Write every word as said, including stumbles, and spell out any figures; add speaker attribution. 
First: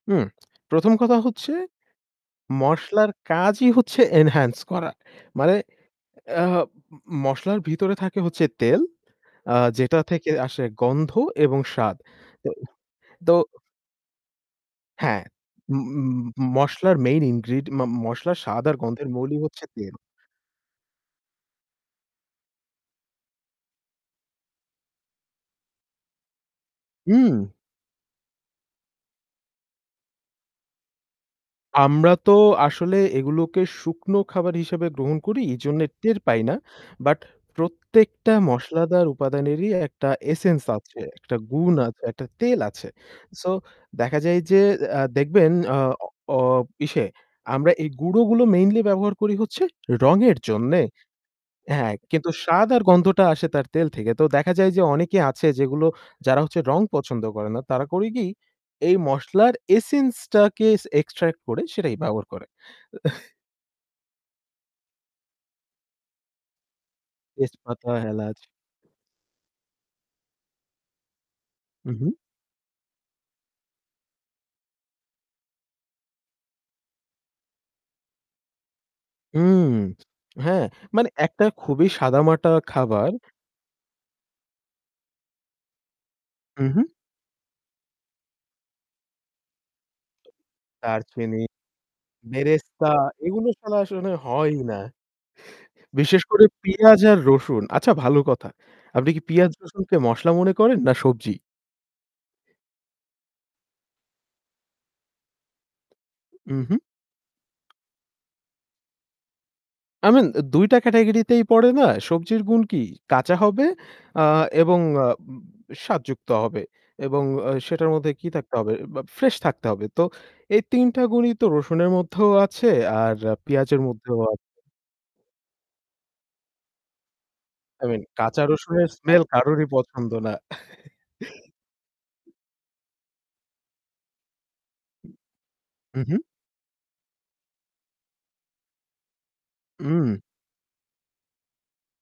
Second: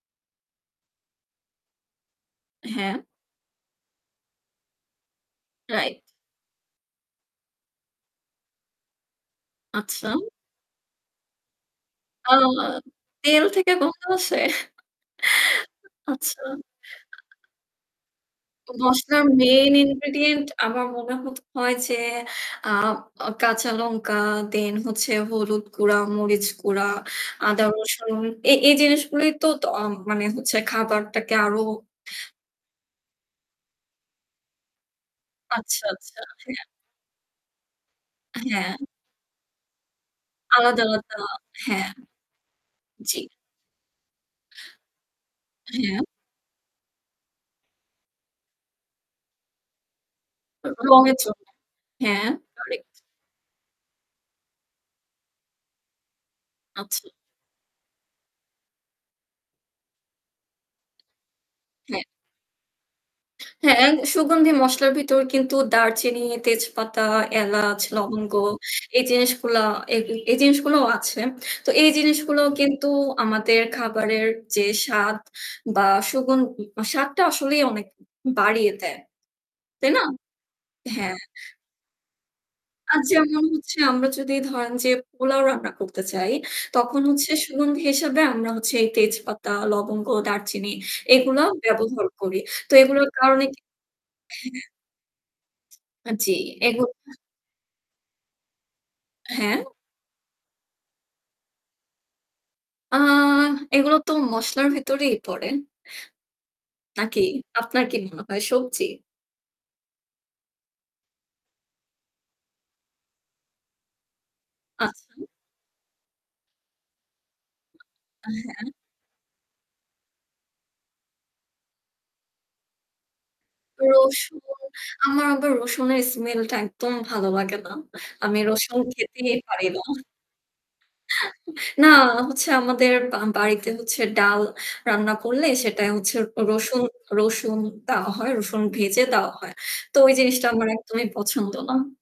Speaker 1: হু, প্রথম কথা হচ্ছে,
Speaker 2: হ্যাঁ।
Speaker 1: মসলার কাজই হচ্ছে এনহান্স করা। মানে
Speaker 2: রাইট।
Speaker 1: আ মসলার ভিতরে থাকে হচ্ছে তেল আ যেটা
Speaker 2: আচ্ছা।
Speaker 1: থেকে আসে গন্ধ এবং স্বাদ।
Speaker 2: আ
Speaker 1: আ তো।
Speaker 2: তেল থেকে গন্ধ আসে।
Speaker 1: হ্যাঁ ম
Speaker 2: আচ্ছা।
Speaker 1: মসলার মেইন ইনগ্রিডিয়েন্ট ম মসলার স্বাদ আর গন্ধের
Speaker 2: মসলার
Speaker 1: মৌলই হচ্ছে
Speaker 2: মেইন
Speaker 1: তেল।
Speaker 2: ইনগ্রিডিয়েন্ট আমার মনে হয় যে আ আ কাঁচা লঙ্কা দেন হচ্ছে হলুদ গুঁড়া, মরিচ গুঁড়া,
Speaker 1: হুম।
Speaker 2: আদা রসুন এই জিনিসগুলোই তো মানে হচ্ছে খাবারটাকে আরো
Speaker 1: আমরা তো আসলে এগুলোকে শুকনো খাবার হিসেবে গ্রহণ করি। এজন্য
Speaker 2: আচ্ছা,
Speaker 1: টের
Speaker 2: আচ্ছা,
Speaker 1: পাই না।
Speaker 2: হ্যাঁ।
Speaker 1: বাট প্রত্যেকটা
Speaker 2: হ্যাঁ।
Speaker 1: মশলাদার উপাদানেরই একটা এসেন্স
Speaker 2: আলাদা,
Speaker 1: আছে।
Speaker 2: আলাদা
Speaker 1: একটা গুণ
Speaker 2: হ্যাঁ,
Speaker 1: আছে, একটা তেল আছে।
Speaker 2: জি।
Speaker 1: সো দেখা যায় যে আ দেখবেন আ আ
Speaker 2: হ্যাঁ।
Speaker 1: অ ইসে আমরা এই গুঁড়ো গুলো মেইনলি ব্যবহার করি হচ্ছে রঙের
Speaker 2: র
Speaker 1: জন্যে।
Speaker 2: রং এর জন্য।
Speaker 1: হ্যাঁ,
Speaker 2: হ্যাঁ।
Speaker 1: কিন্তু স্বাদ আর
Speaker 2: রাইট।
Speaker 1: গন্ধটা আসে তার তেল থেকে। তো দেখা যায় যে অনেকে আছে যেগুলো যারা হচ্ছে রং
Speaker 2: আচ্ছা।
Speaker 1: পছন্দ করে না। তারা করে কি এই মসলার এসেন্স টাকে এক্সট্রাক্ট করে সেটাই
Speaker 2: হ্যাঁ।
Speaker 1: ব্যবহার করে।
Speaker 2: হ্যাঁ, সুগন্ধি মসলার ভিতর কিন্তু দারচিনি, তেজপাতা, এলাচ,
Speaker 1: তেজপাতা,
Speaker 2: লবঙ্গ
Speaker 1: এলাচ।
Speaker 2: এই জিনিসগুলা এই এই জিনিসগুলোও আছে। তো এই
Speaker 1: হু, হু।
Speaker 2: জিনিসগুলো কিন্তু আমাদের খাবারের যে স্বাদ বা সুগুন স্বাদটা আসলেই অনেক বাড়িয়ে দেয়।
Speaker 1: হুম।
Speaker 2: তাই না?
Speaker 1: হ্যাঁ মানে
Speaker 2: হ্যাঁ।
Speaker 1: একটা খুবই সাদামাটা
Speaker 2: আর
Speaker 1: খাবার
Speaker 2: যেমন হচ্ছে আমরা যদি ধরেন যে পোলাও রান্না করতে চাই।
Speaker 1: হু, হু।
Speaker 2: তখন হচ্ছে সুগন্ধি হিসাবে আমরা হচ্ছে এই তেজপাতা, লবঙ্গ, দারচিনি
Speaker 1: দারচিনি,
Speaker 2: এগুলো ব্যবহার করি। তো
Speaker 1: বেরেস্তা
Speaker 2: এগুলোর কারণে
Speaker 1: এগুলো
Speaker 2: কি
Speaker 1: ছাড়া আসলে হয়ই
Speaker 2: হ্যাঁ।
Speaker 1: না। বিশেষ
Speaker 2: জি
Speaker 1: করে
Speaker 2: এইগু
Speaker 1: পিঁয়াজ
Speaker 2: [unintelligible]
Speaker 1: আর রসুন আচ্ছা ভালো কথা। আপনি কি পেঁয়াজ,
Speaker 2: হ্যাঁ।
Speaker 1: রসুনকে মসলা মনে করেন না সবজি?
Speaker 2: আ এগুলো তো মসলার ভিতরেই পড়ে।
Speaker 1: হু, হু।
Speaker 2: নাকি? আপনার কি মনে হয়? সবজি?
Speaker 1: আই মিন দুই টা ক্যাটেগরি তেই পড়ে না? সবজির গুণ কি? কাঁচা হবে আ এবং
Speaker 2: আচ্ছা।
Speaker 1: স্বাদযুক্ত হবে। এবং আ সেটার মধ্যে কি
Speaker 2: হ্যাঁ,
Speaker 1: থাকতে
Speaker 2: হ্যাঁ।
Speaker 1: হবে? ফ্রেশ থাকতে হবে। তো এই তিন টা গুণই তো রসুনের মধ্যেও আছে আর পেঁয়াজের মধ্যেও
Speaker 2: রসুন,
Speaker 1: আছে।
Speaker 2: আমার আবার রসুনের স্মেল টা একদম ভাল লাগে না।
Speaker 1: আই মিন
Speaker 2: আমি
Speaker 1: কাঁচা
Speaker 2: রসুন
Speaker 1: রসুনের স্মেল
Speaker 2: খেতেই
Speaker 1: কারোরই
Speaker 2: পারি না।
Speaker 1: পছন্দ না।
Speaker 2: না হচ্ছে আমাদের আ বাড়িতে হচ্ছে ডাল রান্না করলে সেটাই
Speaker 1: হু,
Speaker 2: হচ্ছে
Speaker 1: হু।
Speaker 2: রসুন রসুন দেওয়া হয়। রসুন ভেজে দেওয়া হয়। তো ওই
Speaker 1: উম
Speaker 2: জিনিসটা আমার একদমই পছন্দ না।